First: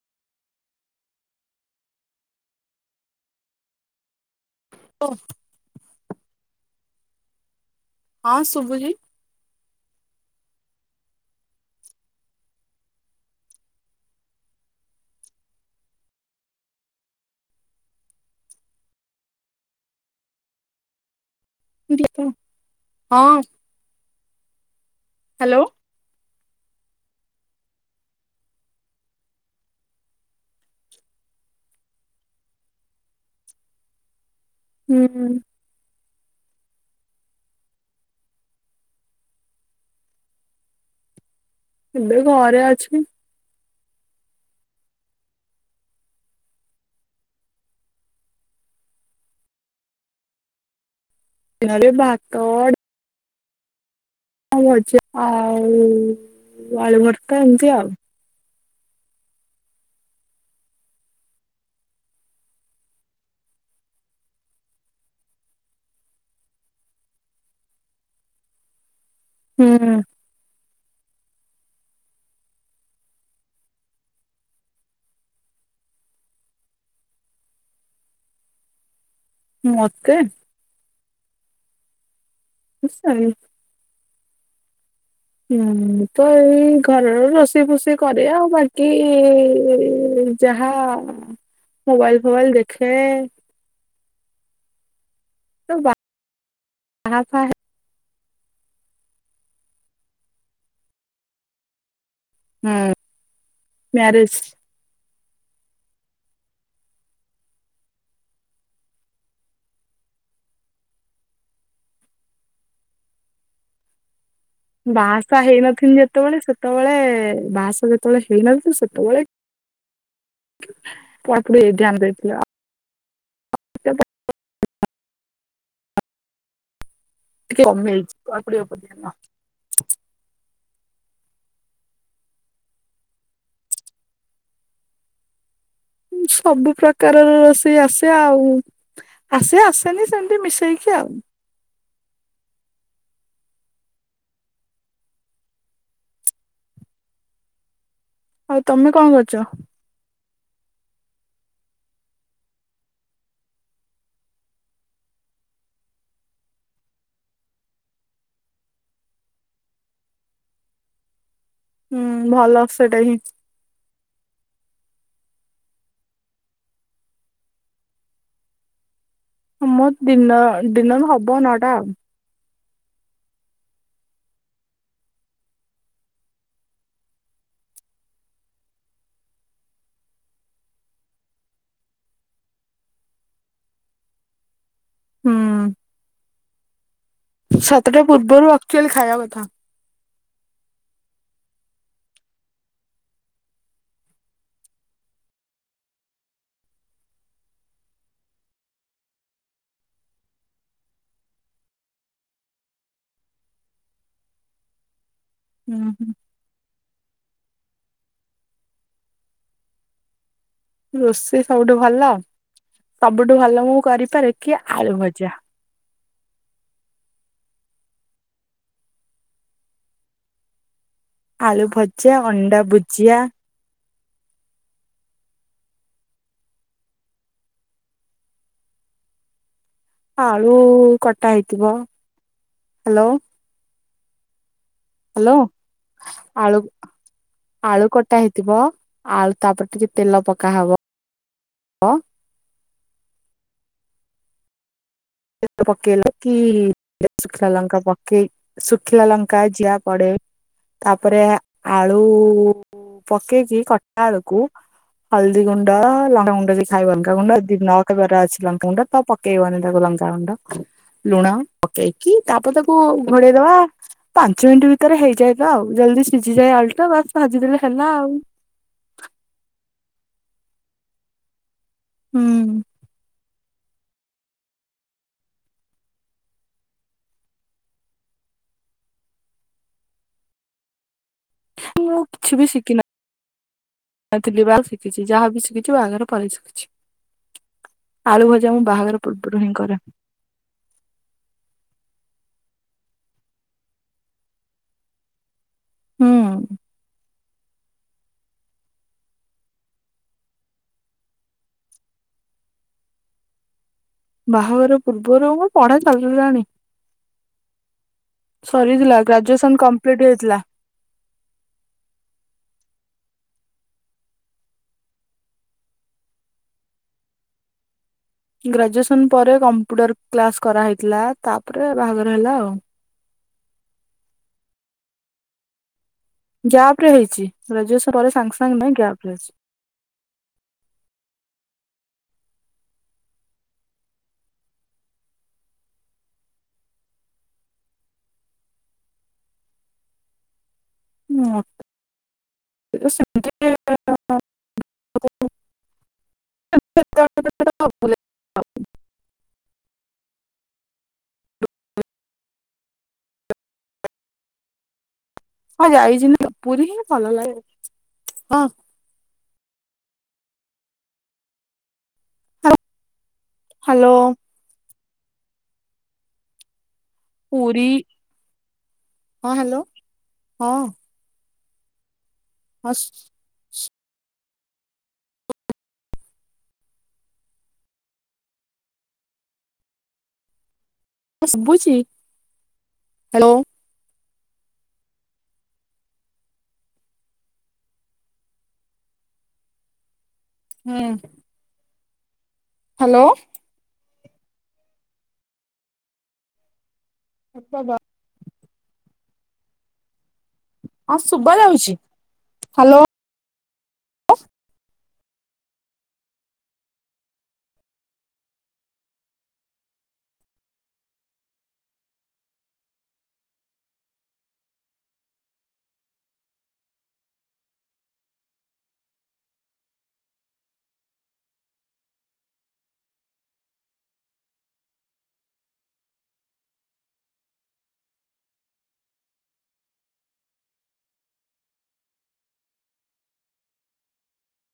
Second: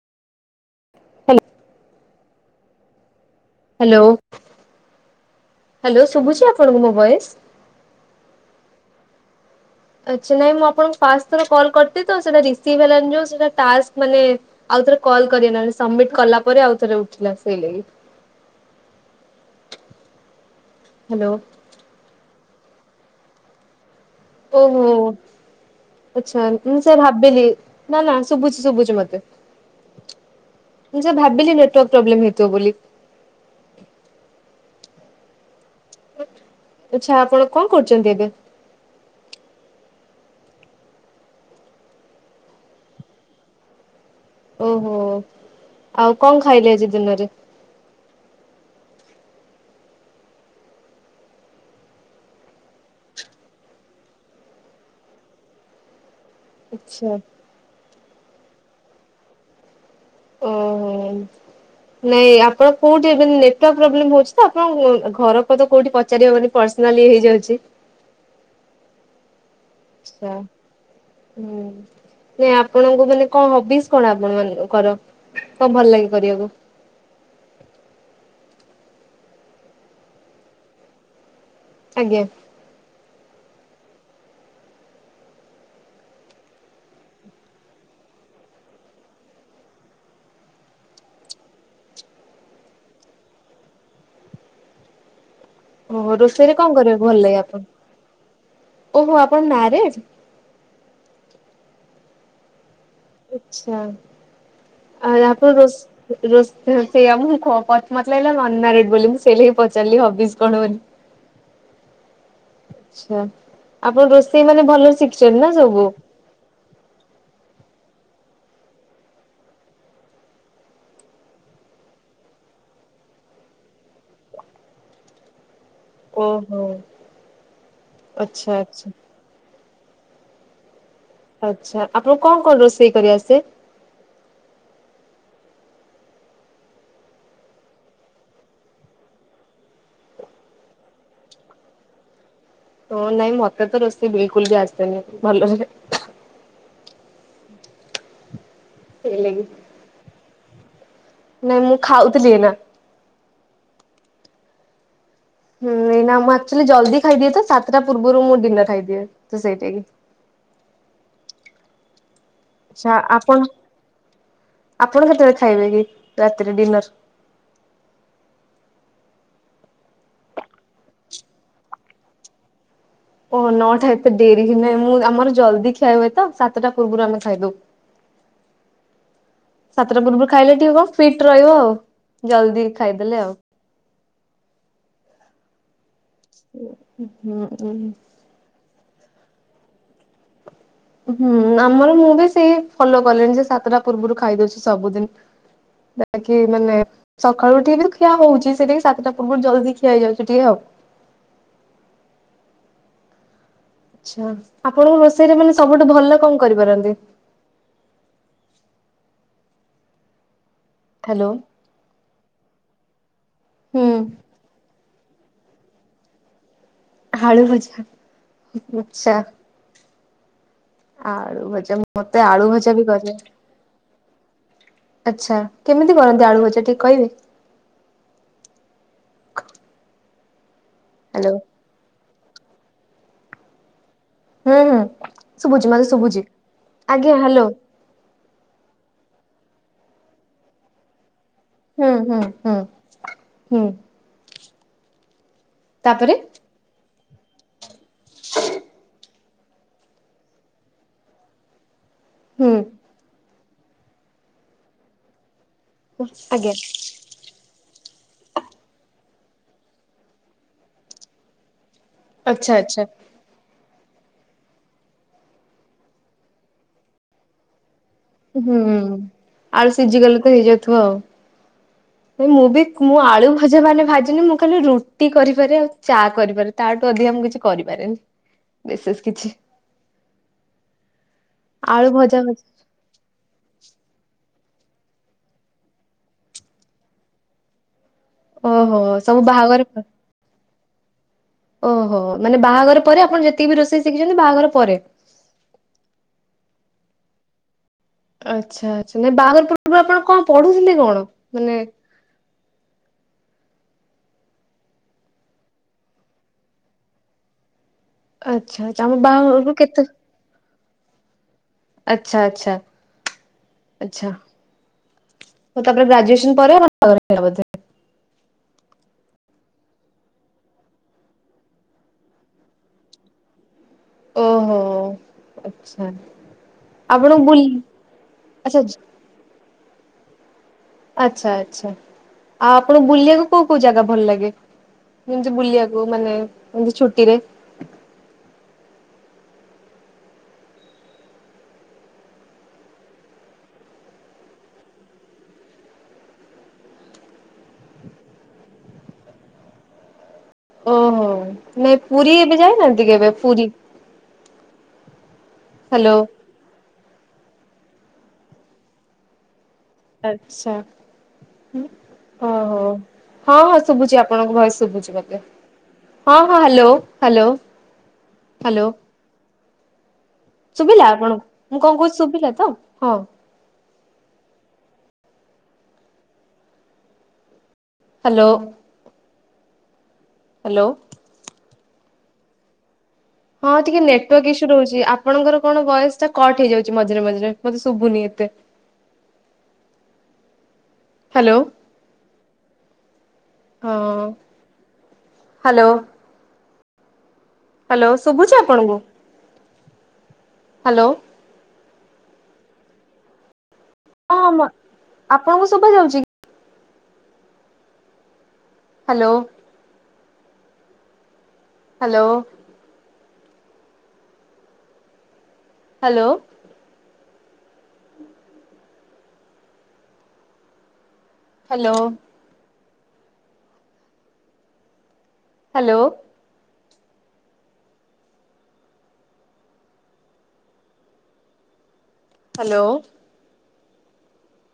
Hello. Hello. ଓ। Hello ଶୁଭୁଛି ଆପଣଙ୍କୁ ମୋ ଭଏସ? ହଁ ଶୁବୁଚି। ଆଛା ନାଇଁ ମୁଁ ଆପଣଙ୍କୁ ଫାଷ୍ଟ କରିଥିଲତ ସେଇଟା ରିସିଭ୍ ହେଲାନି ଯୋଉ ସେଇଟା ଟାସ୍କ ମାନେ ଆଉଥରେ କଲ କରିବି ନହେଲେ ସବମିଟ କଲା ପରେ ଆଉ ଥରେ ଉଠିଲା ସେଇ ଲାଗି। ହାଲୋ। ଦୀପ ହଁ [unintelligible] ଓହୋ। ହାଲୋ। ଆଚ୍ଛା ମୁଁ ସେ ଭାବିଲି ନା ନା ଶୁଭୁଛି ଶୁଭୁଛି ମତେ। ମୁଁ ସେଇଆ ଭାବିଲି ନେଟୱାରକ୍ ପ୍ରୋବ୍ଲେମ ହେଇଥିବ ବୋଲି। ହୁଁ। ଆଚ୍ଛା ଆପଣ କଣ କରୁଛନ୍ତି ଏବେ? ଏବେ ଘରେ ଅଛି। ଓହୋ ଆଉ କଣ ଖାଇଲେ ଆଜି ଦିନରେ? ଦିନରେ ଭାତ ଡ ଭଜା ଆଉ ଆଚ୍ଛା ଆଳୁଭର୍ତ୍ତା ଏମିତି ଆଉ। ଓ ହୋ। ନାଇଁ ଆପଣ କୋଉଠି ଏ ନେଟୱାର୍କ ପ୍ରୋବ୍ଲେମ୍ ହୋଉଚି ତ ଆପଣ ଘର ପତା କୋଉଠି ପଚାରି ହବନି। ପର୍ସନାଲି ହେଇଯାଉଚି। ହୁଁ ହୁଁ। ଚା ହଁ। ନା ଆପଣଙ୍କୁ ମାନେ କଣ ହବିସ୍ କଣ ଆପଣ ମାନ କର। କଣ ଭଲ ଲାଗେ କରିବାକୁ? ମତେ। ଆଜ୍ଞା। [unintelligible] ହୁଁ। ମୁଁ ତ ଏଇ ଘରର ରୋଷେଇ ଫୋଷେଇ କରେ ଆଉ ବାକି ଯାହା ମୋବାଇଲ ଫୋବାଇଲ ଦେଖେ। ତ ଓହୋ ରୋଷେଇରେ କଣ କରିବାକୁ ବାହା ଭଲ ଲାଗେ ଫା ଆପଣ ଓହୋ ଆପଣ ମାରେଜ? ହୁଁ। ଆଚ୍ଛା ଆ ଆପଣ ରୋଷ ରୋସେଇ ସେୟା ମତେ ଲାଗିଲା ବୋଲି ମୁଁ ସେ ଲାଗି ପଚାରିଲି ହବିସ୍ କଣ ବୋଲି। ଆଛା ଆପଣ ରୋଷେଇ ମାନେ ଭଲ ରେ ଶିଖିଚନ୍ତି ନା ସବୁ। ସେତେବେଳେ ସେତେବେଳେ ବାହା ସାହା ଯେତେବେଳେ ହେଇନଥିଲି ତ ସେତେବେଳେ ପଢାପଢି ଧ୍ୟାନ ଦେଇଥିଲ ଆଉ। ଓହୋ। ଟିକେ କମିଯାଇଛି ପଢା ଆଚ୍ଛା ପଢି ଆଚ୍ଛା। ଉପରେ ଧ୍ୟାନ। ଆଚ୍ଛା ଆପଣ କଣ କଣ ରୋଷେଇ କରି ଆସେ? ସବୁ ପ୍ରକାରର ରୋଷେଇ ଆସେ ଆଉ। ଆସେ ଆସେନି ସେମତି ମିଶେଇକି ଆଉ। ତୋର ନାଇଁ ମତେ ତ ରୋଷେଇ ବିଲ୍ କୁ ଲ୍ ବି ଆସେନି ଭଲରେ। ଆଉ ତମେ କଣ ସେଇଲାଗି। କରୁଚ? ନାଇଁ ମୁଁ ଖାଉଥିଲି ଏଇନା। ହୁଁ ନାଇଁ ମୁଁ ଆକ୍ଚୁଆଲି ଜଲ୍ଦି ଖାଇଦିଏ ତ ସାତଟା ପୂର୍ବରୁ ମୁଁ ଡିନର ଖାଇଦିଏ ତ ସେଇଥି ଲାଗି। ହୁଁ ଭଲ। ଆଛା ସେଇଟା ହିଁ ଆପଣ ଆପଣ କେତେବେଳେ ଖାଇବେ କି ରାତିରେ ଡିନର୍। ମୋର ଡିନ ଡିନର୍ ହବ ନଅଟା ଆଉ। ଓହ ନଅଟା ଏତେ ଡେରି ହେଲାଣି ମୁଁ ଆମର ଜଲଦି ଖିଆ ହୁଏ ତ ସାତଟା ପୂର୍ବରୁ ଆମେ ଖାଇଦୋଉ। ସାତଟା ପୂର୍ବରୁ ଖାଇଲେ ଟିକେ କଣ ଫିଟ୍ ରହିବ ଆଉ ଜଲ୍ଦି ଖାଇଦେଲେ ଆଉ। ହୁଁ। [inaudible] ହୁଁ ସାତଟା ପୂର୍ବରୁ ଆକ୍ଚୁଆଲି ଖାଇବା କଥା। ହୁଁ ଆମର ମୁଁ ବି ସେଇ ଫଲୋ କଲିଣି ଯେ ସାତଟା ପୂର୍ବରୁ ଖାଇଦଉଚି ସବୁଦିନ୍। ସେଟା କିି ମାନେ। ସକାଳୁଉଠିକି ବି ଖିଆ ହଉଚି ସେଇଟା ସାତଟା ପୂର୍ବରୁ ଜଳଖିଆ ଖିଆ ହେଇଯାଉଚି ଟିକେ ଆଉ। ଆଚ୍ଛା ଆପଣଙ୍କୁ ରୋଷେଇରେ ମାନେ ହୁଁ ସବୁଠୁ ଭଲ କଁ କରିପାରନ୍ତି? ହ୍ୟାଲୋ ରୋଷେଇ ସବୁଠୁ ଭଲ ସବୁଠୁ ଭଲ ମୁଁ ହୁଁ। କରିପାରେ କି ଆଳୁ ଭଜା। ଆଳୁ ଭଜା ଆଚ୍ଛା। ଆଳୁ ଭଜା ମତେ ଆଳୁ ଭଜା ବି କରେ ଆଚ୍ଛା କେମିତି କରନ୍ତି ଆଳୁ ଭଜା ଟିକେ କହିବେ? ଆଳୁ କଟା ହ୍ୟାଲୋ ହେଇଥିବ ହାଲୋ? ହୁଁ ହୁଁ ହାଲୋ ଶୁଭୁଛି ମତେ ଶୁଭୁଛି। ଆଳୁ ଆଜ୍ଞା ହ୍ୟାଲୋ ଆଳୁ କଟା ହେଇଥିବ ଆଳୁ ତାପରେ ଟିକେ ତେଲ ପକା ହବ। ହୁଁ ହୁଁ ହୁଁ ହୁଁ। ତେଲ ତାପରେ ପକେଇଲ କି? ଶୁଖିଲା ଲଙ୍କା ପକେଇ ଶୁଖିଲା ଲଙ୍କା ଜିଆ ପଡେ ତାପରେ ଆଳୁ ହୁଁ। ପକେଇକି କଟା ଆଳକୁ ହଳଦୀ ଗୁଣ୍ଡ ଲଙ୍କାଗୁଣ୍ଡ ଆଜ୍ଞା [inaudible] ଅଛି ଲଙ୍କାଗୁଣ୍ଡ ତା ପକେଇବନି ତାକୁ ଲଙ୍କ ଲଙ୍କା ଗୁଣ୍ଡଲୁଣ ପକେଇକି ତାପରେ ଆଚ୍ଛା ତାକୁ ଆଚ୍ଛା ଘୋଡେଇଦବା। ପାଞ୍ଚ ମିନିଟ୍ ଭିତରେ ହେଇଯାଏ ତ ଆଉ ଜଲ୍ଦି ସିଝିଯାଏ ଆଳୁ ଟା ବାସ୍ ଭାଜିଦେଲେ ହେଲା ଆଉ। ହୁଁ ଆଳୁ ସିଝିଗଲେ ତ ହେଇଯାଉଥିବ ଆଉ। ହୁଁ ମୁଁ ବି ମୁଁ ଆଳୁ ଭଜା ମାନେ ଭାଜିନି ମୁଁ ଖାଲି ରୁଟି କରିପାରେ ଆଉ ଚା କରିପାରେ ତାଠୁ ଅଧିକା ମୁଁ କିଛି କରିପାରେନି ବିଶେଷ କିଛି। ଆଳୁ ମୁଁ ଆଉ ଭଜା କିଛି ଭଜି ବି ଶିଖି ନା ନଥିଲି ବା ଶିଖିଚି ଯାହାବି ଶିଖିଚି ବାହା ଘର ପରେ ଶିଖିଚି। ଆଳୁ ଭଜା ମୁଁ ଓହୋ ବାହାଘର ସବୁ ପୂର୍ବରୁ ହିଁ ବାହାଘର କରେ। ଓହୋ ମାନେ ବାହାଘର ପରେ ଆପଣ ଯେତିକି ବି ରୋଷେଇ ଶିଖିଛନ୍ତି ବାହାଘର ପରେ? ହୁଁ। ଆଚ୍ଛା ଆଚ୍ଛା ନାଇଁ ବାହାଘର ପୂର୍ବରୁ ଆପଣ କଣ ପଢୁଥିଲେ କଣ ମାନେ? ବାହାଘର ପୂର୍ବରୁ ମୋ ପଢା ଚାଲିଲାଣି। ଆଚ୍ଛା ଆଚ୍ଛା ଆମ ସରିଥିଲା ବାହାଘରରୁ ଗ୍ରାଜୁଏସନ କେତେ କମ୍ପ୍ଲିଟ ହେଇଥିଲା। ଆଚ୍ଛା ଆଚ୍ଛା ଆଚ୍ଛା। ତାପରେ ଗ୍ରାଜୁଏସନ ପରେ [inaudible] ହେଲା ବୋଧେ? ଗ୍ରାଜୁଏସନ ପରେ କମ୍ପ୍ୟୁଟର କ୍ଲାସ କରାହେଇଥିଲା ତାପରେ ବାହାଘର ହେଲା ଆଉ। ଓହୋ ଆଚ୍ଛା। ଗ୍ୟାପ ରେ ଆପଣଙ୍କୁ ହେଇଚି ବୁଲି ଗ୍ରାଜୁଏସନ ପରେ ସାଙ୍ଗେ ଆଚ୍ଛା ସାଙ୍ଗେ ନେଇ ଗ୍ୟାପ ରେ ଅଛି। ଆଚ୍ଛା ଆଚ୍ଛା ଆଉ ଆପଣଙ୍କୁ ବୁଲିବାକୁ କୋଉ କୋଉ ଜାଗା ଭଲ ଲାଗେ? ଯେମିତି ବୁଲିବାକୁ ମାନେ ଏମିତି ଛୁଟିରେ [inaudible] [unintelligible] ଓହୋ ନାଇଁ ପୁରୀ ଏବେ ଯାଉନାହାଁନ୍ତି କି ଏବେ ପୁରୀ? ହଁ ହ୍ୟାଲୋ। ଯାଇଚି ନା ପୁରୀ ହିଁ ଭଲ ଲାଗେ ହଁ। ଆଚ୍ଛା ଓ ହୋ। ହଁ ହଁ ଶୁଭୁଚି ହ୍ୟାଲୋ ଆପଣଙ୍କ ଭୟସ ଶୁଭୁଛିଊ ମତେ ହଁ ହଁ ହାଲୋ। ହାଲୋ ପୁରୀ ହାଲୋ ହଁ ହ୍ୟାଲୋ ହଁ ସୁଭିଲା ଆପଣଙ୍କୁ? ମୁଁ କଁ କହୁଚି ଶୁଭିଲା? ତ ହସ୍। ହଁ ହ୍ୟାଲୋ? ହ୍ୟାଲୋ। ମୁଁ ଶୁଭୁଛି [unintelligible] ହଁ ଟିକେ ନେଟୱାର୍କ ଇସ୍ୟୁ ରହୁଛି। ଆପଣଙ୍କର କଣ ଭୟସ ଟା କଟ୍ ହେଇଯାଉଛି ମଝରେ ମଝରେ ମତେ ଶୁଭୁନି ଏତେ। ହୁଁ। ହ୍ୟାଲୋ। ହ୍ୟାଲୋ। ହଁ ହ୍ୟାଲୋ। [unintelligible] [unintelligible] ଶୁଭୁଛି ଆପଣଙ୍କୁ? ହ୍ୟାଲୋ। ହଁ ଶୁଭା ଯାଉଛି? ହ୍ୟାଲୋ। ହଁଁ ଆପଣଙ୍କୁ ସୁଭା ଯାଉଛି କି? Hello. Hello. Hello. Hello. Hello. Hello.